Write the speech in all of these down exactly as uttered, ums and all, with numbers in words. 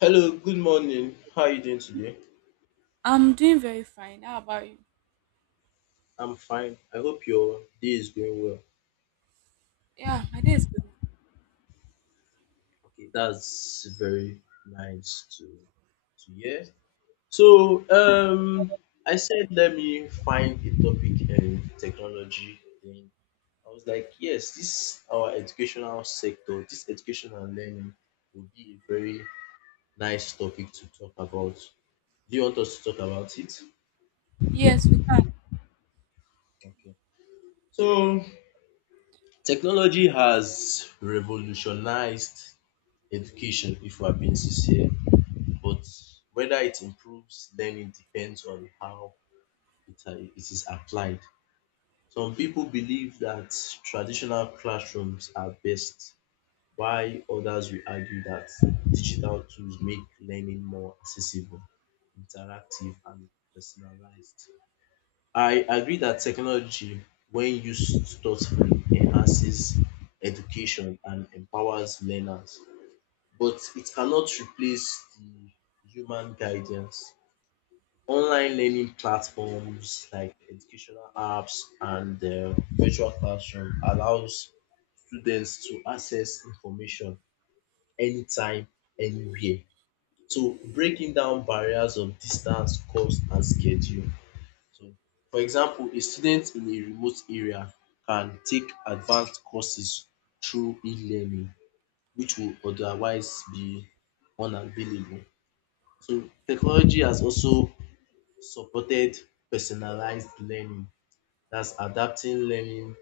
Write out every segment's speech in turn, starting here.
Hello, good morning. How are you doing today? I'm doing very fine. How about you? I'm fine. I hope your day is going well. Yeah, my day is good. Okay, that's very nice to to hear. So, um, I said let me find a topic in technology. Then I was like, yes, this our educational sector, this educational learning would be a very nice topic to talk about. Do you want us to talk about it? Yes, we can. Okay. So, technology has revolutionized education if we're being sincere, but whether it improves learning depends on how it, are- it is applied. Some people believe that traditional classrooms are best, while others will argue that digital tools make learning more accessible, interactive and personalized. I agree that technology when used thoughtfully enhances education and empowers learners, but it cannot replace the human guidance. Online learning platforms like educational apps and uh, virtual classroom allows students to access information anytime, anywhere. So breaking down barriers of distance, cost, and schedule. So, for example, a student in a remote area can take advanced courses through e-learning, which will otherwise be unavailable. So technology has also supported personalized learning. That's adapting learning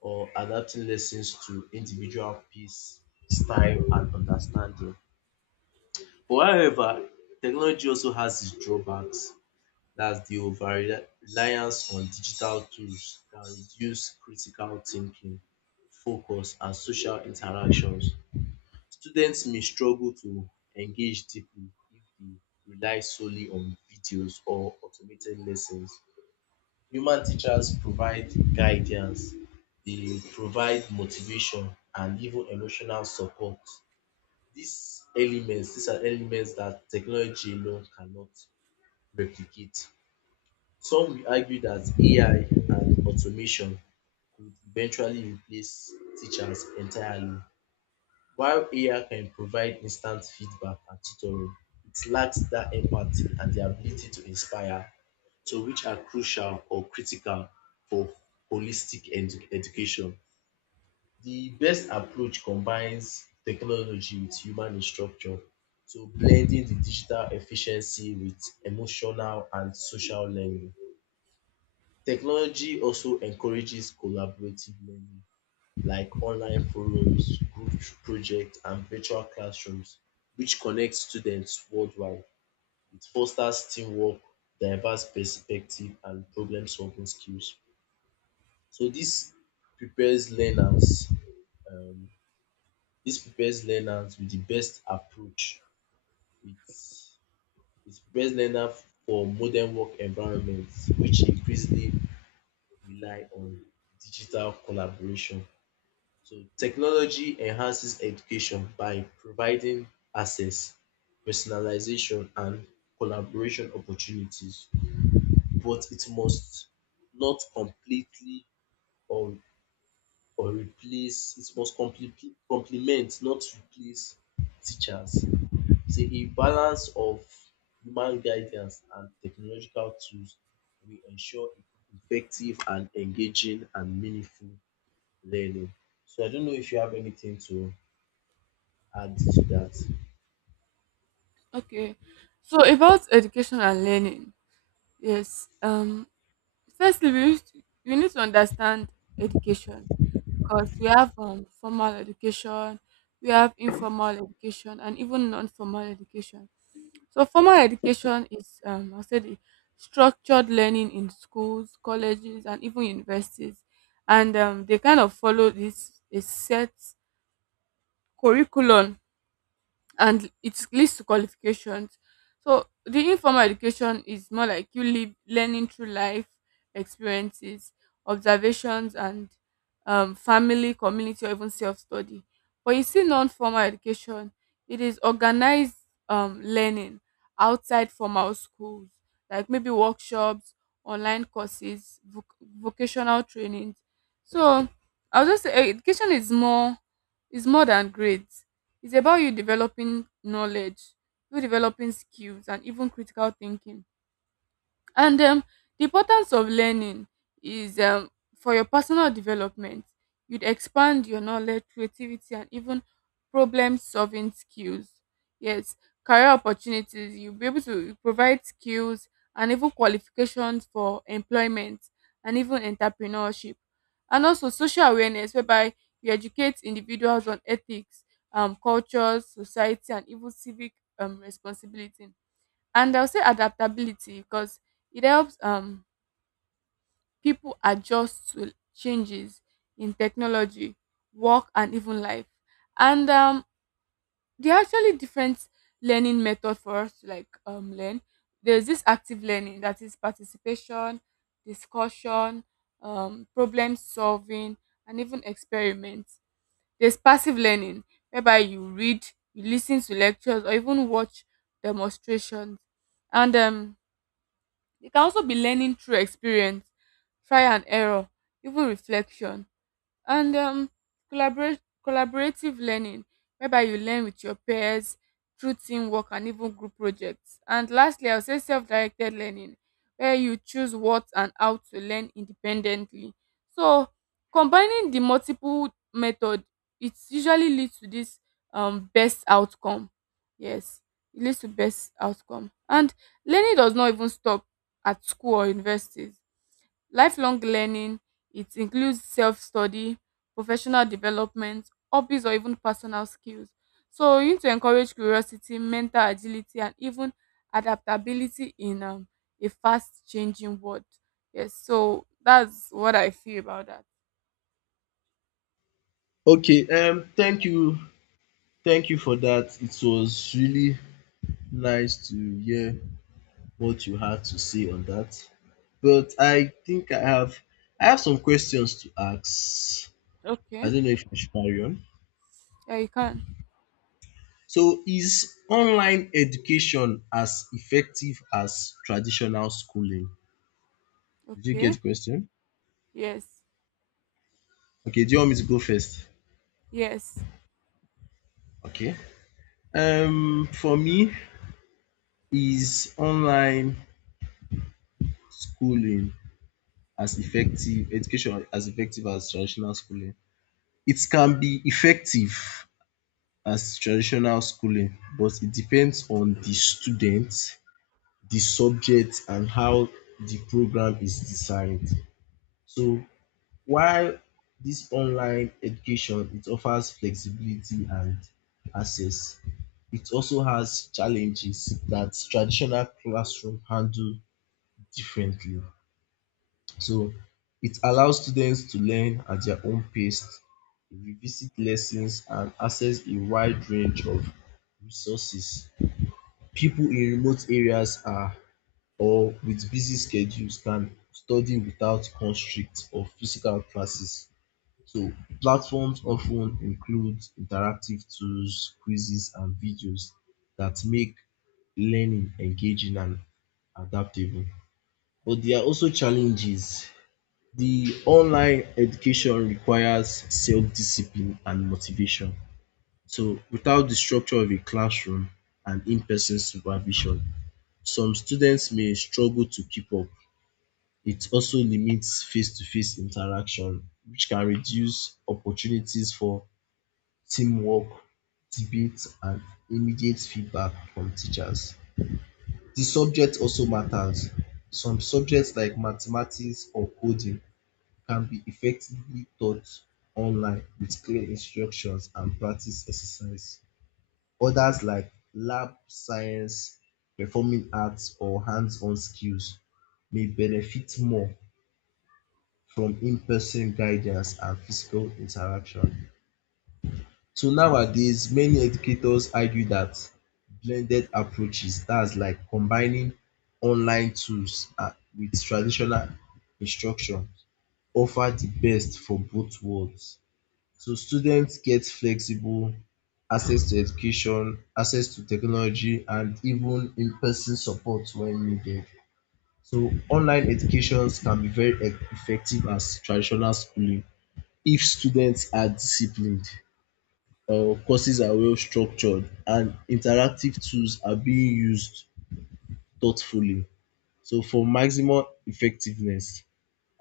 or adapting lessons to individual pace, style, and understanding. But however, technology also has its drawbacks. That's the over reliance on digital tools can reduce critical thinking, focus, and social interactions. Students may struggle to engage deeply if they rely solely on videos or automated lessons. Human teachers provide guidance, they provide motivation and even emotional support. These elements, these are elements that technology alone cannot replicate. Some will argue that A I and automation could eventually replace teachers entirely. While A I can provide instant feedback and tutoring, it lacks that empathy and the ability to inspire, so which are crucial or critical for holistic edu- education. The best approach combines technology with human instruction, so blending the digital efficiency with emotional and social learning. Technology also encourages collaborative learning like online forums, group projects, and virtual classrooms, which connect students worldwide. It fosters teamwork, diverse perspective, and problem solving skills. So this prepares learners. Um, this prepares learners with the best approach. It it prepares learners for modern work environments, which increasingly rely on digital collaboration. So technology enhances education by providing access, personalization, and collaboration opportunities, but it must not completely or or replace, it must completely complement, not replace teachers. So a balance of human guidance and technological tools will ensure effective and engaging and meaningful learning. So I don't know if you have anything to add to that. Okay. So about education and learning. Yes. Um. Firstly, we need to, we need to understand education because we have um formal education, we have informal education, and even non-formal education. So formal education is um I said the structured learning in schools, colleges, and even universities, and um, they kind of follow this a set curriculum, and it leads to qualifications. So the informal education is more like you live learning through life experiences, observations, and um, family, community, or even self study. But you see, non-formal education, it is organized um, learning outside formal schools, like maybe workshops, online courses, voc- vocational trainings. So I'll just say eh, education is more is more than grades. It's about you developing knowledge, you developing skills, and even critical thinking. And um, the importance of learning is um, for your personal development. You'd expand your knowledge, creativity, and even problem solving skills. Yes, career opportunities. You'll be able to provide skills and even qualifications for employment and even entrepreneurship. And also social awareness, whereby you educate individuals on ethics, um, cultures, society, and even civic um, responsibility. And I'll say adaptability because it helps um people adjust to changes in technology, work, and even life. And um there are actually different learning methods for us to like um learn. There's this active learning, that is participation, discussion, um problem solving, and even experiments. There's passive learning, whereby you read, you listen to lectures, or even watch demonstrations. And um they can also be learning through experience, try and error, even reflection. And um collaborate collaborative learning, whereby you learn with your peers through teamwork and even group projects. And lastly, I'll say self-directed learning, where you choose what and how to learn independently. So combining the multiple method, it usually leads to this um best outcome. Yes, it leads to best outcome. And learning does not even stop at school or universities. Lifelong learning, it includes self-study, professional development, hobbies, or even personal skills. So you need to encourage curiosity, mental agility, and even adaptability in um, a fast changing world. Yes, so that's what I feel about that. Okay, um, thank you, thank you for that. It was really nice to hear what you had to say on that. But I think I have, I have some questions to ask. I Okay. don't know if I should carry on. Yeah, you can. So, is online education as effective as traditional schooling? Did you get Okay. the question? Yes. Okay, do you want me to go first? Yes. Okay. Um, for me, is online schooling as effective education as effective as traditional schooling? It can be effective as traditional schooling, but it depends on the student, the subject and how the program is designed. So while this online education it offers flexibility and access, it also has challenges that traditional classroom handle differently. So it allows students to learn at their own pace, revisit lessons, and access a wide range of resources. People in remote areas are or with busy schedules can study without constraints of physical classes. So platforms often include interactive tools, quizzes, and videos that make learning engaging and adaptable. But there are also challenges. The online education requires self-discipline and motivation. So without the structure of a classroom and in-person supervision, some students may struggle to keep up. It also limits face-to-face interaction, which can reduce opportunities for teamwork, debate, and immediate feedback from teachers. The subject also matters. Some subjects like mathematics or coding can be effectively taught online with clear instructions and practice exercise. Others, like lab science, performing arts, or hands on skills, may benefit more from in person guidance and physical interaction. So nowadays, many educators argue that blended approaches, that's like combining online tools and with traditional instruction, offer the best for both worlds. So students get flexible access to education, access to technology and even in-person support when needed. So online educations can be very e effective as traditional schooling if students are disciplined, um courses are well structured and interactive tools are being used thoughtfully. So for maximum effectiveness.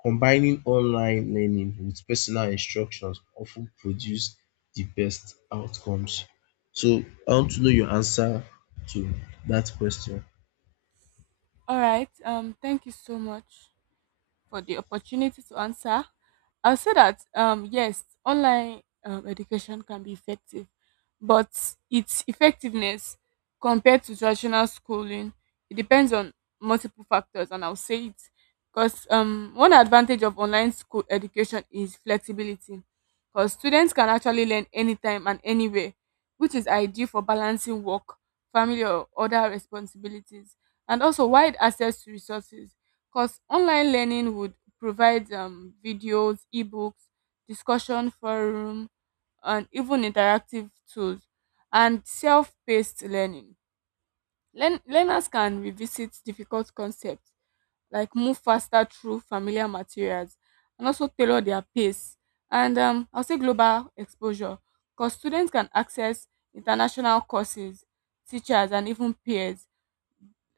Combining online learning with personal instructions often produce the best outcomes. So I want to know your answer to that question. All right. Um thank you so much for the opportunity to answer. I'll say that um, yes, online um, education can be effective, but its effectiveness compared to traditional schooling, it depends on multiple factors. And I'll say it because um, one advantage of online school education is flexibility, because students can actually learn anytime and anywhere, which is ideal for balancing work, family, or other responsibilities. And also wide access to resources, because online learning would provide um, videos, ebooks, discussion forum, and even interactive tools, and self-paced learning. Learn- learners can revisit difficult concepts, like move faster through familiar materials, and also tailor their pace. And um, I'll say global exposure, because students can access international courses, teachers, and even peers,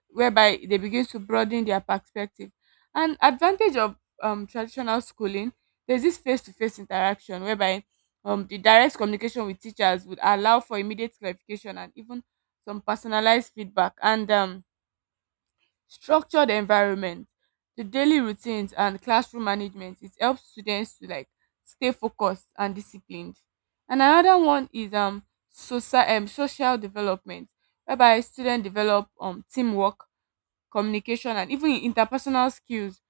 whereby they begin to broaden their perspective. And advantage of um, traditional schooling, there's this face-to-face interaction, whereby um, the direct communication with teachers would allow for immediate clarification and even some personalized feedback. And um, structured environment, the daily routines and classroom management, it helps students to like stay focused and disciplined. And another one is um, social, um, social development, whereby students develop um, teamwork, communication, and even in interpersonal skills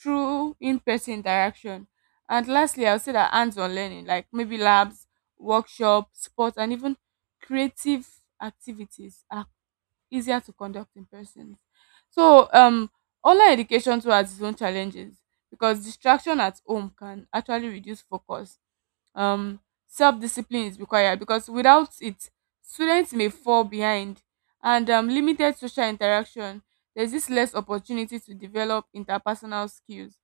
through in-person interaction. And lastly, I'll say that hands-on learning, like maybe labs, workshops, sports, and even creative activities are easier to conduct in person. So um, online education too has its own challenges, because distraction at home can actually reduce focus. um Self-discipline is required, because without it students may fall behind. And um, limited social interaction, there's this less opportunity to develop interpersonal skills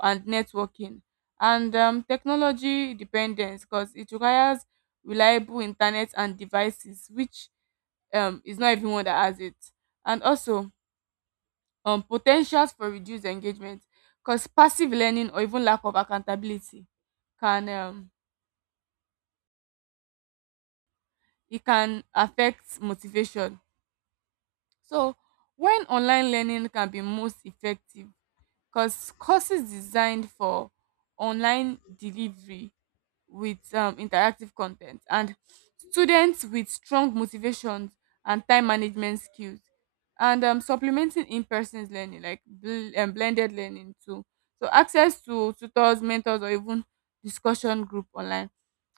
and networking. And um, technology dependence, because it requires reliable internet and devices, which um, is not everyone that has it. And also, um, potentials for reduced engagement, because passive learning or even lack of accountability can um, it can affect motivation. So when online learning can be most effective, because courses designed for online delivery with um, interactive content, and students with strong motivations and time management skills, and um, supplementing in-person learning like bl- um, blended learning too. So access to tutors, mentors, or even discussion group online.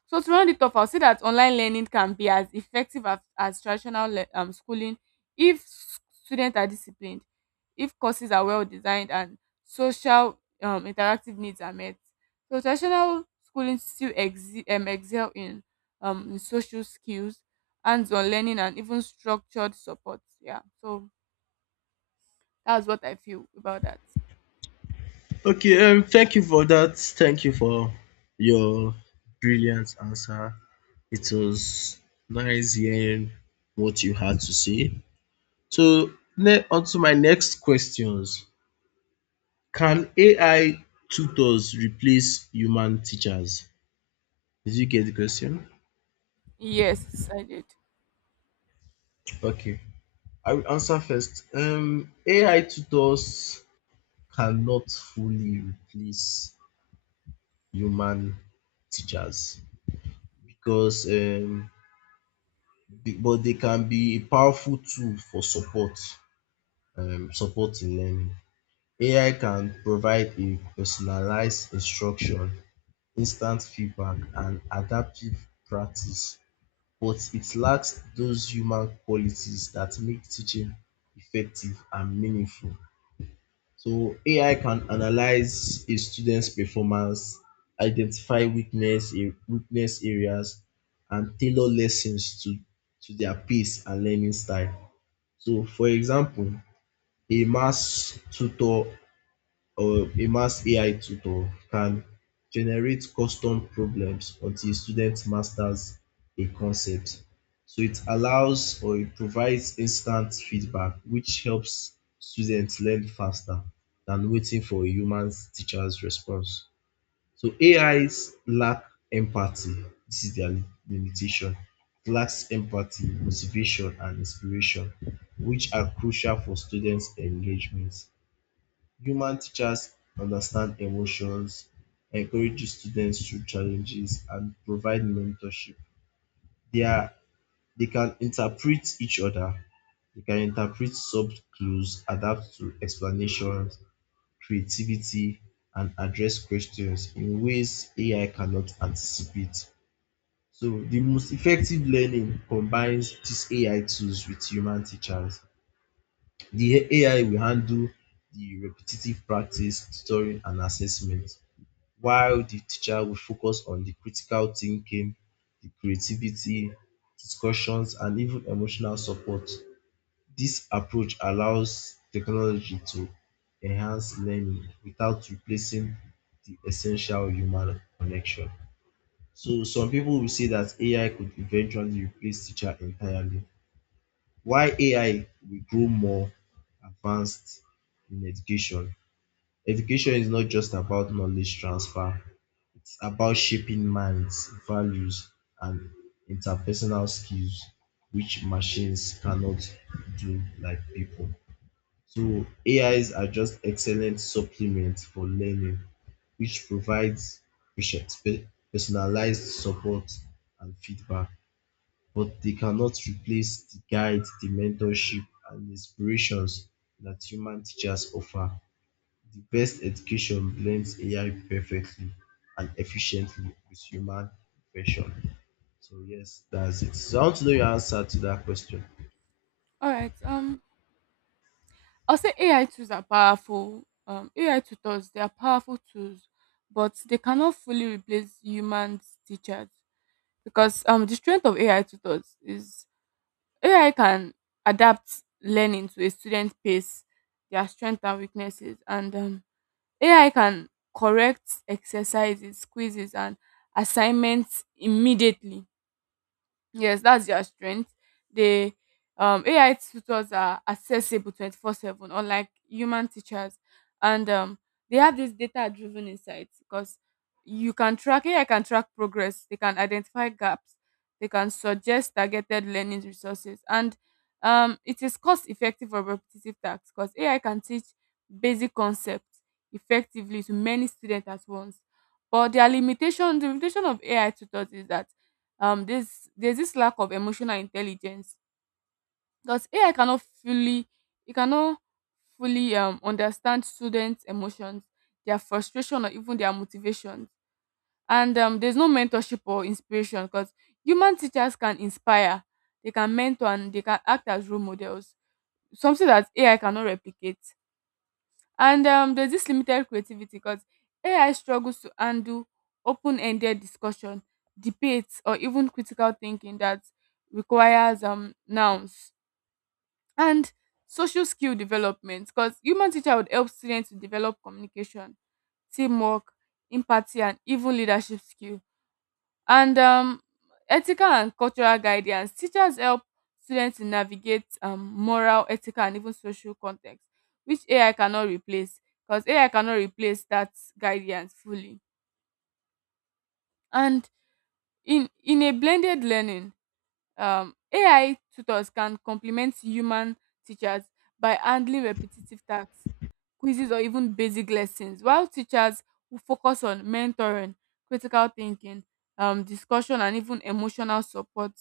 So to round it off, I'll say that online learning can be as effective as, as traditional le- um, schooling if s- students are disciplined, if courses are well designed, and social um, interactive needs are met. So traditional schooling still exi- um, excel in, um, in social skills, hands-on learning, and even structured support. Yeah. So that's what I feel about that. Okay, um, thank you for that. Thank you for your brilliant answer. It was nice hearing what you had to say. So ne- on to my next questions. Can A I tutors replace human teachers? Did you get the question? Yes, I did. Okay. I will answer first. Um, A I tutors cannot fully replace human teachers because um, be- but they can be a powerful tool for support, um, support in learning. A I can provide a personalized instruction, instant feedback, and adaptive practice, but it lacks those human qualities that make teaching effective and meaningful. So A I can analyze a student's performance, identify weakness a- weakness areas, and tailor lessons to, to their pace and learning style. So for example, a maths tutor or a maths A I tutor can generate custom problems until a student masters a concept. So it allows or it provides instant feedback, which helps students learn faster than waiting for a human teacher's response. So A Is lack empathy. This is their limitation. It lacks empathy, motivation, and inspiration, which are crucial for students' engagement. Human teachers understand emotions, encourage students through challenges, and provide mentorship. They are they can interpret each other. They can interpret soft clues, adapt to explanations, creativity, and address questions in ways A I cannot anticipate. So the most effective learning combines these A I tools with human teachers. The A I will handle the repetitive practice, tutoring, and assessment, while the teacher will focus on the critical thinking, the creativity, discussions, and even emotional support. This approach allows technology to enhance learning without replacing the essential human connection. So some people will say that A I could eventually replace teacher entirely. Why A I will grow more advanced in education. Education is not just about knowledge transfer, it's about shaping minds, values, and interpersonal skills, which machines cannot do like people. So A Is are just excellent supplements for learning, which provides pers- pe- personalized support and feedback, but they cannot replace the guide, the mentorship, and inspirations that human teachers offer. The best education blends A I perfectly and efficiently with human reflection. So yes, that's it. So I want to know your answer to that question. All right. Um. I'll say A I tools are powerful. Um, A I tutors, they are powerful tools, but they cannot fully replace human teachers, because um, the strength of A I tutors is A I can adapt learning to a student's pace, their strengths and weaknesses. And um, A I can correct exercises, quizzes, and assignments immediately. Yes, that's their strength. They um A I tutors are accessible twenty-four seven unlike human teachers. And um they have this data driven insights, because you can track, A I can track progress, they can identify gaps, they can suggest targeted learning resources. And um it is cost effective for repetitive tasks, because A I can teach basic concepts effectively to many students at once. But their limitation the limitation of A I tutors is that um there's there's this lack of emotional intelligence, because AI cannot fully, it cannot fully um understand students emotions, their frustration, or even their motivations. And um there's no mentorship or inspiration, because human teachers can inspire, they can mentor, and they can act as role models, something that AI cannot replicate. And um, there's this limited creativity, because A I struggles to handle open ended discussion, debates, or even critical thinking that requires um, nouns. And social skill development, because human teacher would help students to develop communication, teamwork, empathy, and even leadership skills. And um, ethical and cultural guidance. Teachers help students to navigate um, moral, ethical, and even social context, which A I cannot replace, because A I cannot replace that guidance fully. And in, in a blended learning, um, A I tutors can complement human teachers by handling repetitive tasks, quizzes, or even basic lessons, while teachers will focus on mentoring, critical thinking, um, discussion, and even emotional support.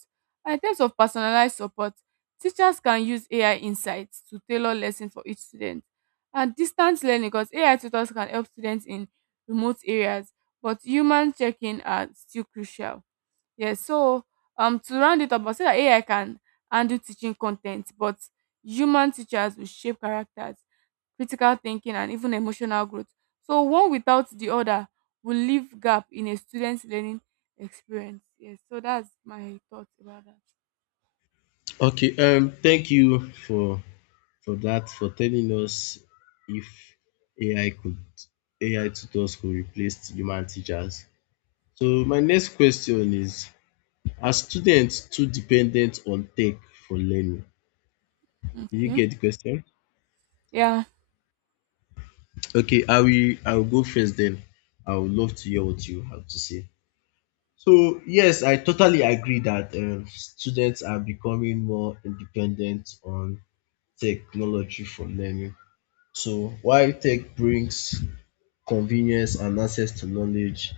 And in terms of personalized support, teachers can use A I insights to tailor lessons for each student. And distance learning, because A I tutors can help students in remote areas, but human checking are still crucial. Yes, so um to round it up, I say that A I can handle teaching content, but human teachers will shape characters, critical thinking, and even emotional growth. So one without the other will leave gap in a student's learning experience. Yes, so that's my thoughts about that. Okay, um thank you for for that, for telling us if A I could A I tutors could replace human teachers. So my next question is, are students too dependent on tech for learning? Did you Okay. get the question? Yeah. Okay, I will I will go first then. I would love to hear what you have to say. So yes, I totally agree that um, students are becoming more independent on technology for learning. So while tech brings convenience and access to knowledge,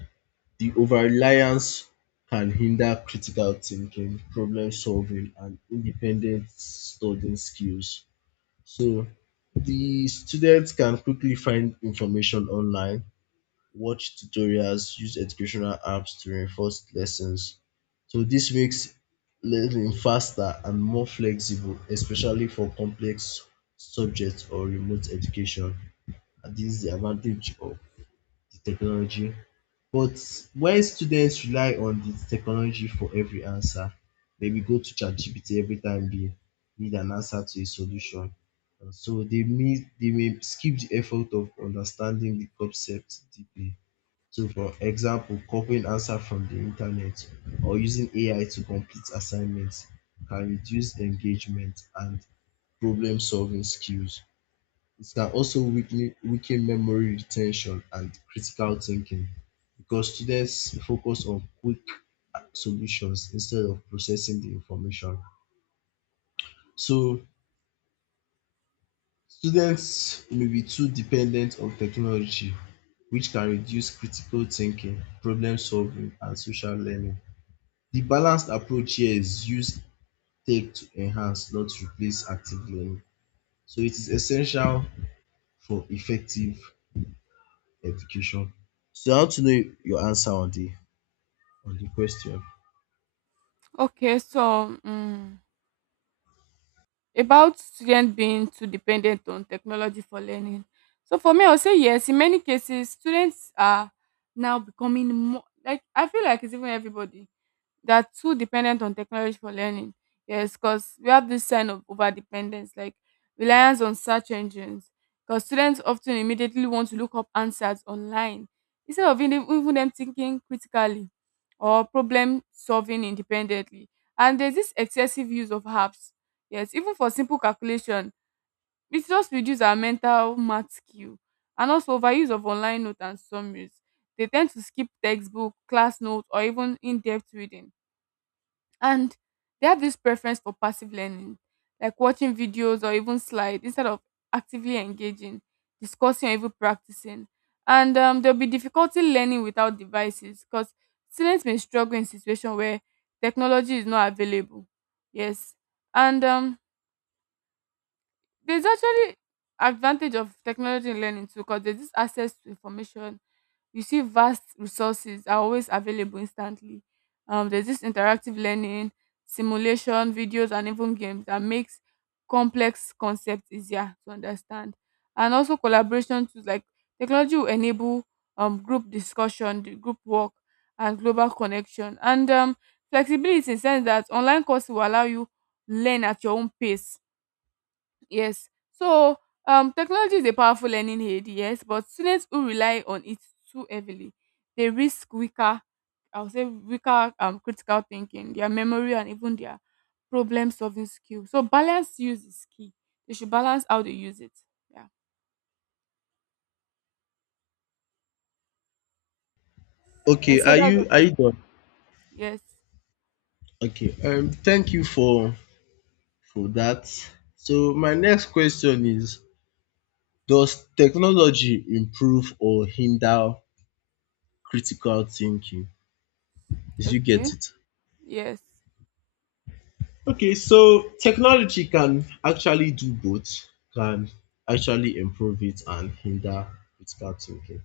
the over-reliance can hinder critical thinking, problem solving, and independent studying skills. So the students can quickly find information online, watch tutorials, use educational apps to reinforce lessons. So this makes learning faster and more flexible, especially for complex subjects or remote education. And this is the advantage of the technology. But when students rely on the technology for every answer, maybe go to ChatGPT every time they need an answer to a solution. And so they may, they may skip the effort of understanding the concept deeply. So, for example, copying answer from the internet or using A I to complete assignments can reduce engagement and problem solving skills. It can also weaken, weaken memory retention and critical thinking because students focus on quick solutions instead of processing the information. So, students may be too dependent on technology, which can reduce critical thinking, problem solving, and social learning. The balanced approach here is use tech to enhance, not replace, active learning. So it is essential for effective education. So I want to know your answer on the on the question. Okay. So. mm about student being too dependent on technology for learning. So for me, I'll say yes. In many cases, students are now becoming more, like, I feel like it's even everybody, they are too dependent on technology for learning. Yes, because we have this sign of over dependence, like reliance on search engines. Because students often immediately want to look up answers online instead of even even them thinking critically or problem solving independently. And there's this excessive use of apps. Yes, even for simple calculation, it just reduces our mental math skill. And also overuse of online notes and summaries. They tend to skip textbook, class notes, or even in depth reading. And they have this preference for passive learning, like watching videos or even slides, instead of actively engaging, discussing, or even practicing. And um, there'll be difficulty learning without devices, because students may struggle in situations where technology is not available. Yes. And um, there's actually advantage of technology in learning too, because there's this access to information. You see vast resources are always available instantly. Um, there's this interactive learning, simulation videos, and even games that makes complex concepts easier to understand. And also collaboration tools, like technology will enable um, group discussion, the group work, and global connection. And um, flexibility, in sense that online courses will allow you learn at your own pace. Yes. So um, technology is a powerful learning aid, yes, but students who rely on it too heavily, they risk weaker, I would say weaker um, critical thinking, their memory, and even their problem solving skill. So balance use is key. They should balance how they use it. Yeah. Yeah. Okay, So are that's you are what, you done? yes. Okay. Um thank you for for that. So my next question is, does technology improve or hinder critical thinking? Did you Okay. get it? Yes. Okay, so technology can actually do both, can actually improve it and hinder critical thinking.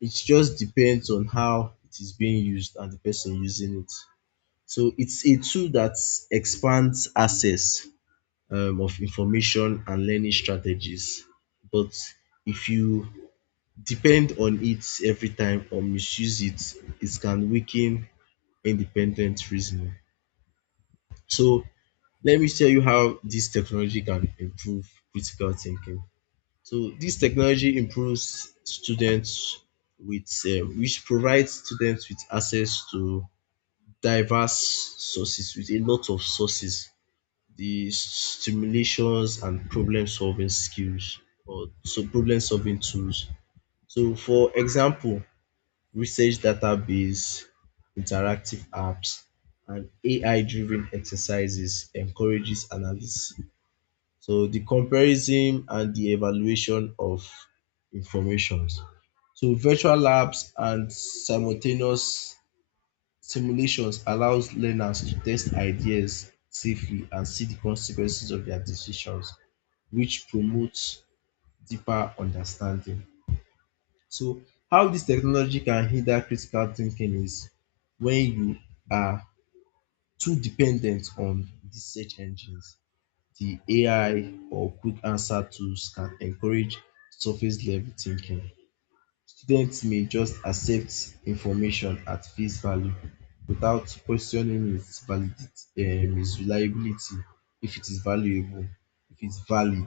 It just depends on how it is being used and the person using it. So it's a tool that expands access um, of information and learning strategies. But if you depend on it every time or misuse it, it can weaken independent reasoning. So let me tell you how this technology can improve critical thinking. So this technology improves students with um, which provides students with access to diverse sources with a lot of sources, the stimulations and problem solving skills or so problem solving tools. So for example, research database, interactive apps and A I driven exercises encourages analysis so the comparison and the evaluation of informations. So virtual labs and simultaneous simulations allows learners to test ideas safely and see the consequences of their decisions, which promotes deeper understanding. So how this technology can hinder critical thinking is when you are too dependent on the search engines. The A I or quick answer tools can encourage surface level thinking. Students may just accept information at face value without questioning its validity, um, its reliability, if it is valuable, if it's valid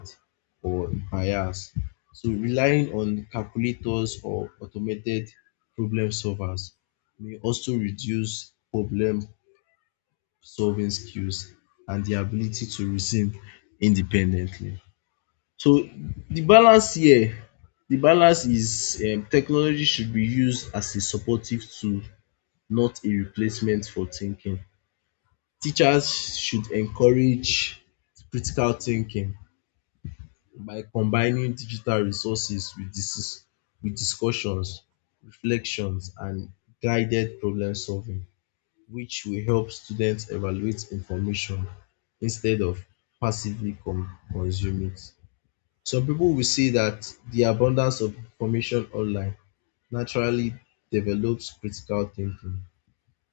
or biased. So relying on calculators or automated problem solvers may also reduce problem solving skills and the ability to reason independently. So the balance here, the balance is um technology should be used as a supportive tool, not a replacement for thinking. Teachers should encourage critical thinking by combining digital resources with dis with discussions, reflections and guided problem solving which will help students evaluate information instead of passively con consume it. Some people will say that the abundance of information online naturally develops critical thinking.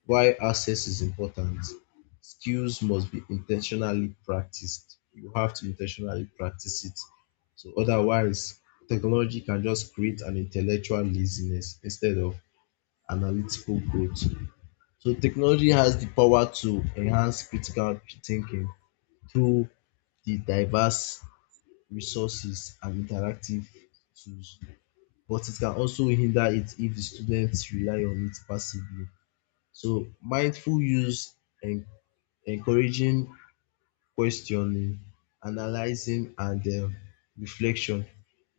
Why access is important, skills must be intentionally practiced. You have to intentionally practice it. So otherwise, technology can just create an intellectual laziness instead of analytical growth. So technology has the power to enhance critical thinking through the diverse resources and interactive tools, but it can also hinder it if the students rely on it passively. So mindful use, en- encouraging questioning, analyzing and um reflection,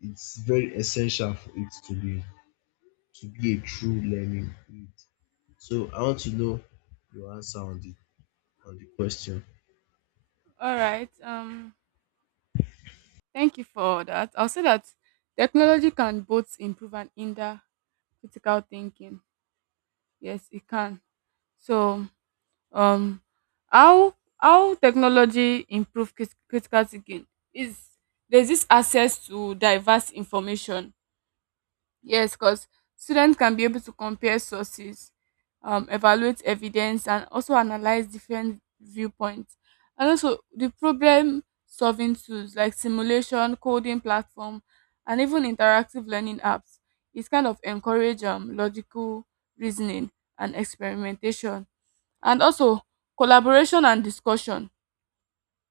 it's very essential for it to be to be a true learning aid. So I want to know your answer on the on the question. All right. Um. Thank you for that. I'll say that technology can both improve and hinder critical thinking. Yes, it can. So um how how technology improve crit- critical thinking is there's this access to diverse information, yes, because students can be able to compare sources, um, evaluate evidence and also analyze different viewpoints, and also the problem solving tools like simulation coding platform and even interactive learning apps is kind of encourage um, logical reasoning and experimentation, and also collaboration and discussion.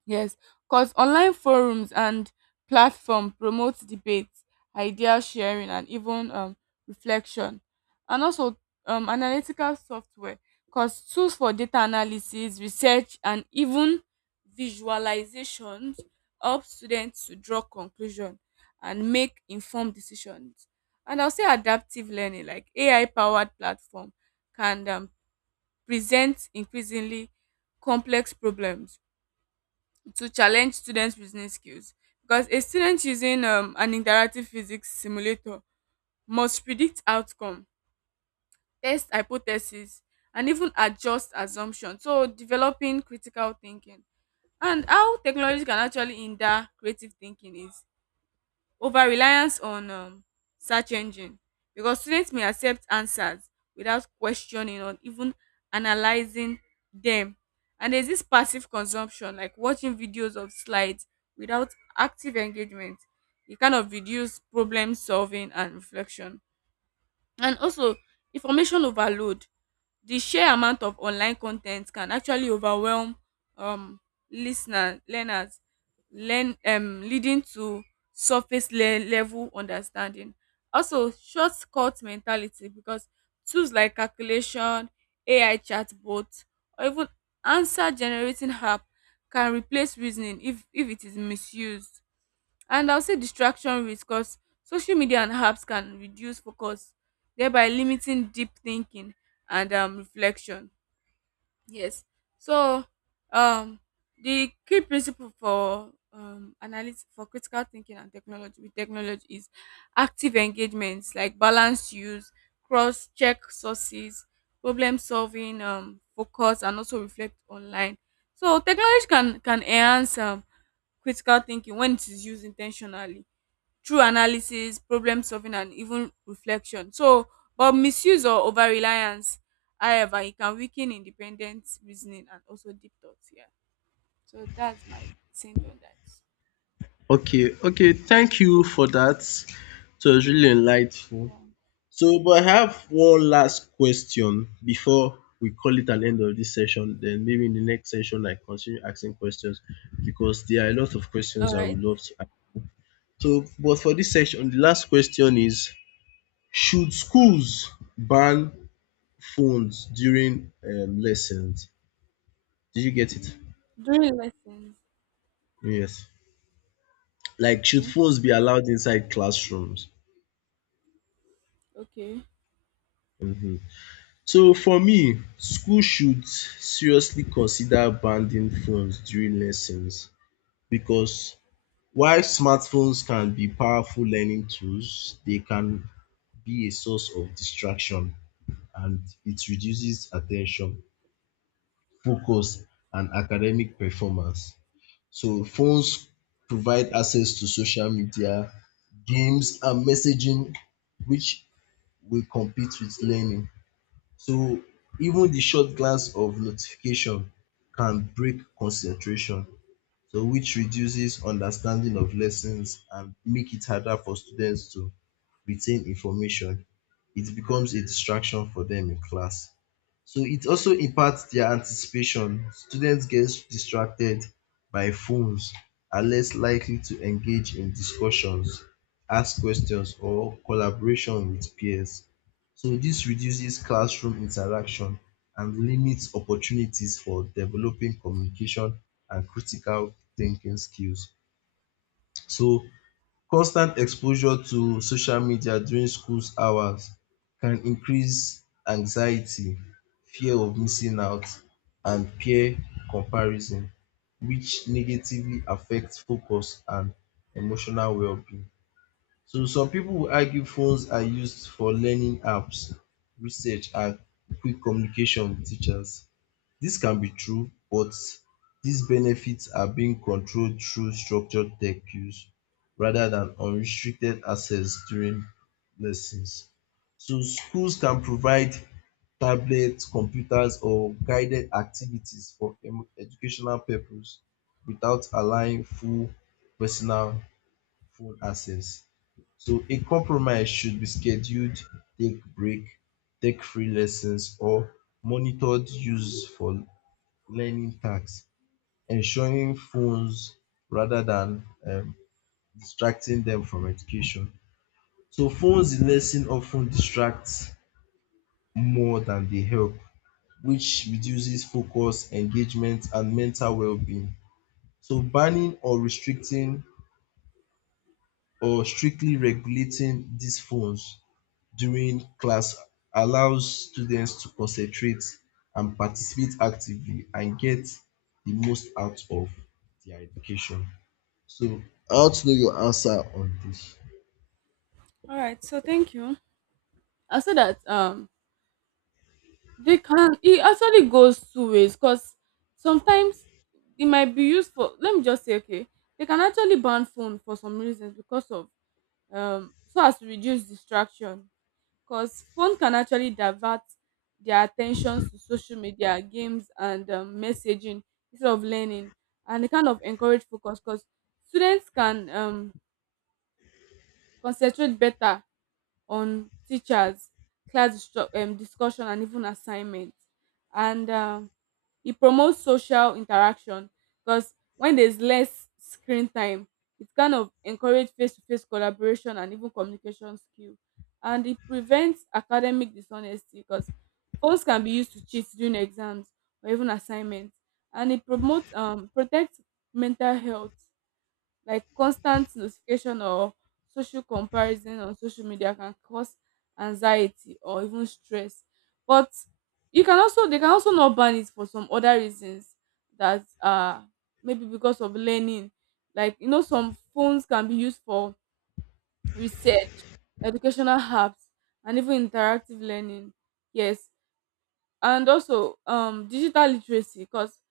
Yes, because online forums and platform promotes debate, idea sharing, and even um, reflection. And also um, analytical software, because tools for data analysis, research, and even visualizations help students to draw conclusion and make informed decisions. And I'll say adaptive learning, like A I powered platform, can um, present increasingly complex problems to challenge students reasoning skills, because a student using um, an interactive physics simulator must predict outcome, test hypothesis, and even adjust assumption, so developing critical thinking. And how technology can actually hinder creative thinking is over reliance on um search engine, because students may accept answers without questioning or even analyzing them. And there's this passive consumption, like watching videos of slides without active engagement. It kind of reduce problem solving and reflection. And also information overload, the sheer amount of online con ten t can actually overwhelm um lis ten ers learners learn um leading to surface le level understanding. Also shortcut mentality, because tools like calculation, A I chatbot, or even answer generating app can replace reasoning if if it is misused. And I'll say distraction risk, because social media and apps can reduce focus, thereby limiting deep thinking and um, reflection. Yes. So, um, the key principle for um analysis for critical thinking and technology with technology is active engagements like balanced use, cross check sources, problem solving, um, focus, and also reflect online. So, technology can can enhance um critical thinking when it is used intentionally through analysis, problem solving, and even reflection. So, but misuse or over reliance, however, it can weaken independent reasoning and also deep thoughts. Yeah. So that's my saint on that. Okay, okay, thank you for that. It was really enlightening. Yeah. So, but I have one last question before we call it an end of this session. Then maybe in the next session I continue asking questions because there are a lot of All questions I right. would love to ask. So, but for this section, the last question is: should schools ban phones during um, lessons? Did you get it? During lessons. Yes. Like, should Okay. phones be allowed inside classrooms? Okay. Mhm. So for me, school should seriously consider banning phones during lessons, because while smartphones can be powerful learning tools, they can be a source of distraction and it reduces attention, focus, and academic performance. So, phones provide access to social media, games, and messaging, which will compete with learning. So, even the short glance of notification can break concentration so which reduces understanding of lessons and make it harder for students to retain information. It becomes a distraction for them in class so it also impacts their anticipation. Students get distracted by phones, are less likely to engage in discussions, ask questions, or collaboration with peers. So this reduces classroom interaction and limits opportunities for developing communication and critical thinking skills. So constant exposure to social media during school hours can increase anxiety, fear of missing out and peer comparison which negatively affect focus and emotional wellbeing. So some pipu will argue phones are used for learning apps, research and quick communication with teachers. This can be true, but these benefits are being controlled through structured tech use rather than unrestricted access during lessons. So schools can provide tablets, computers or guided activities for emo- educational purpose without allowing full personal phone access. So a compromise should be scheduled take break, take free lessons or monitored use for learning tasks, ensuring phones rather than um, distracting them from education. So phones in lesson often distract more than they help, which reduces focus, engagement, and mental well-being. So banning or restricting or strictly regulating these phones during class allows students to concentrate and participate actively and get the most out of their education. So I want to know your answer on this. All right. So thank you. I said that um they can, it actually goes two ways, because sometimes it might be used for, let me just say, okay, they can actually ban phone for some reasons, because of um, so as to reduce distraction, because phone can actually divert their attention to social media, games, and um, messaging instead of learning. And it kind of encourage focus because students can um, concentrate better on teachers, class distru- um, discussion, and even assignments. And um, it promotes social interaction, because when there's less screen time, it kind of encourages face to face collaboration and even communication skill. And it prevents academic dishonesty because phones can be used to cheat during exams or even assignments. And it promotes um protects mental health. Like constant notification or social comparison on social media can cause anxiety or even stress. But you can also they can also not ban it for some other reasons that are maybe because of learning. Like you know, some phones can be used for research, educational apps, and even interactive learning. Yes, and also um digital literacy because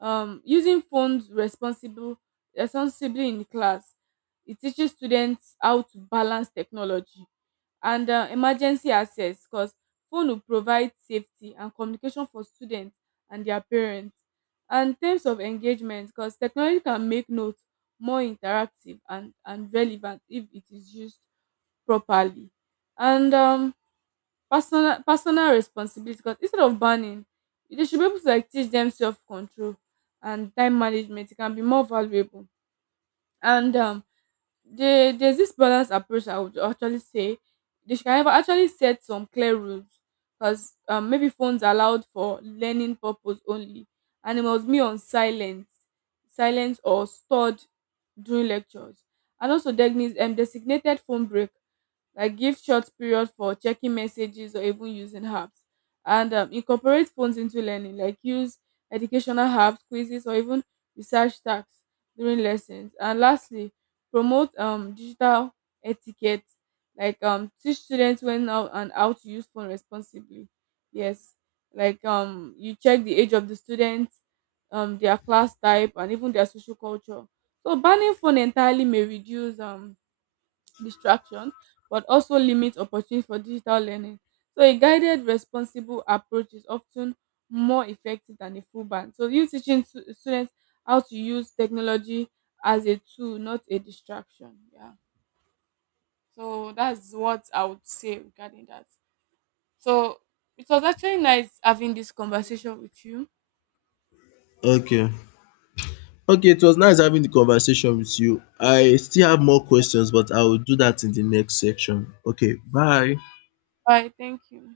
um using phones responsible responsibly in class, it teaches students how to balance technology. And uh, emergency access, because phone will provide safety and communication for students and their parents. And terms of engagement, because technology can make notes more interactive and and relevant if it is used properly. And um personal personal responsibility, because instead of banning they should be able to like teach them self-control and time management, it can be more valuable. And um they, there's this balanced approach. I would actually say they should have actually set some clear rules, because um, maybe phones are allowed for learning purpose only and it must be on silent silence or stored during lectures. And also designated, um, designated phone break, like give short period for checking messages or even using apps. And um, incorporate phones into learning, like use educational apps, quizzes, or even research tasks during lessons. And lastly, promote um digital etiquette, like um teach students when how and how to use phone responsibly. Yes, like um you check the age of the students, um their class type, and even their social culture. So banning phone entirely may reduce um distraction, but also limit opportunity for digital learning. So a guided responsible approach is often more effective than a full ban. So you teaching stu- students how to use technology as a tool, not a distraction. Yeah. So that's what I would say regarding that. So it was actually nice having this conversation with you. Okay. Okay, it was nice having the conversation with you. I still have more questions, but I will do that in the next section. Okay, bye. Bye. Thank you.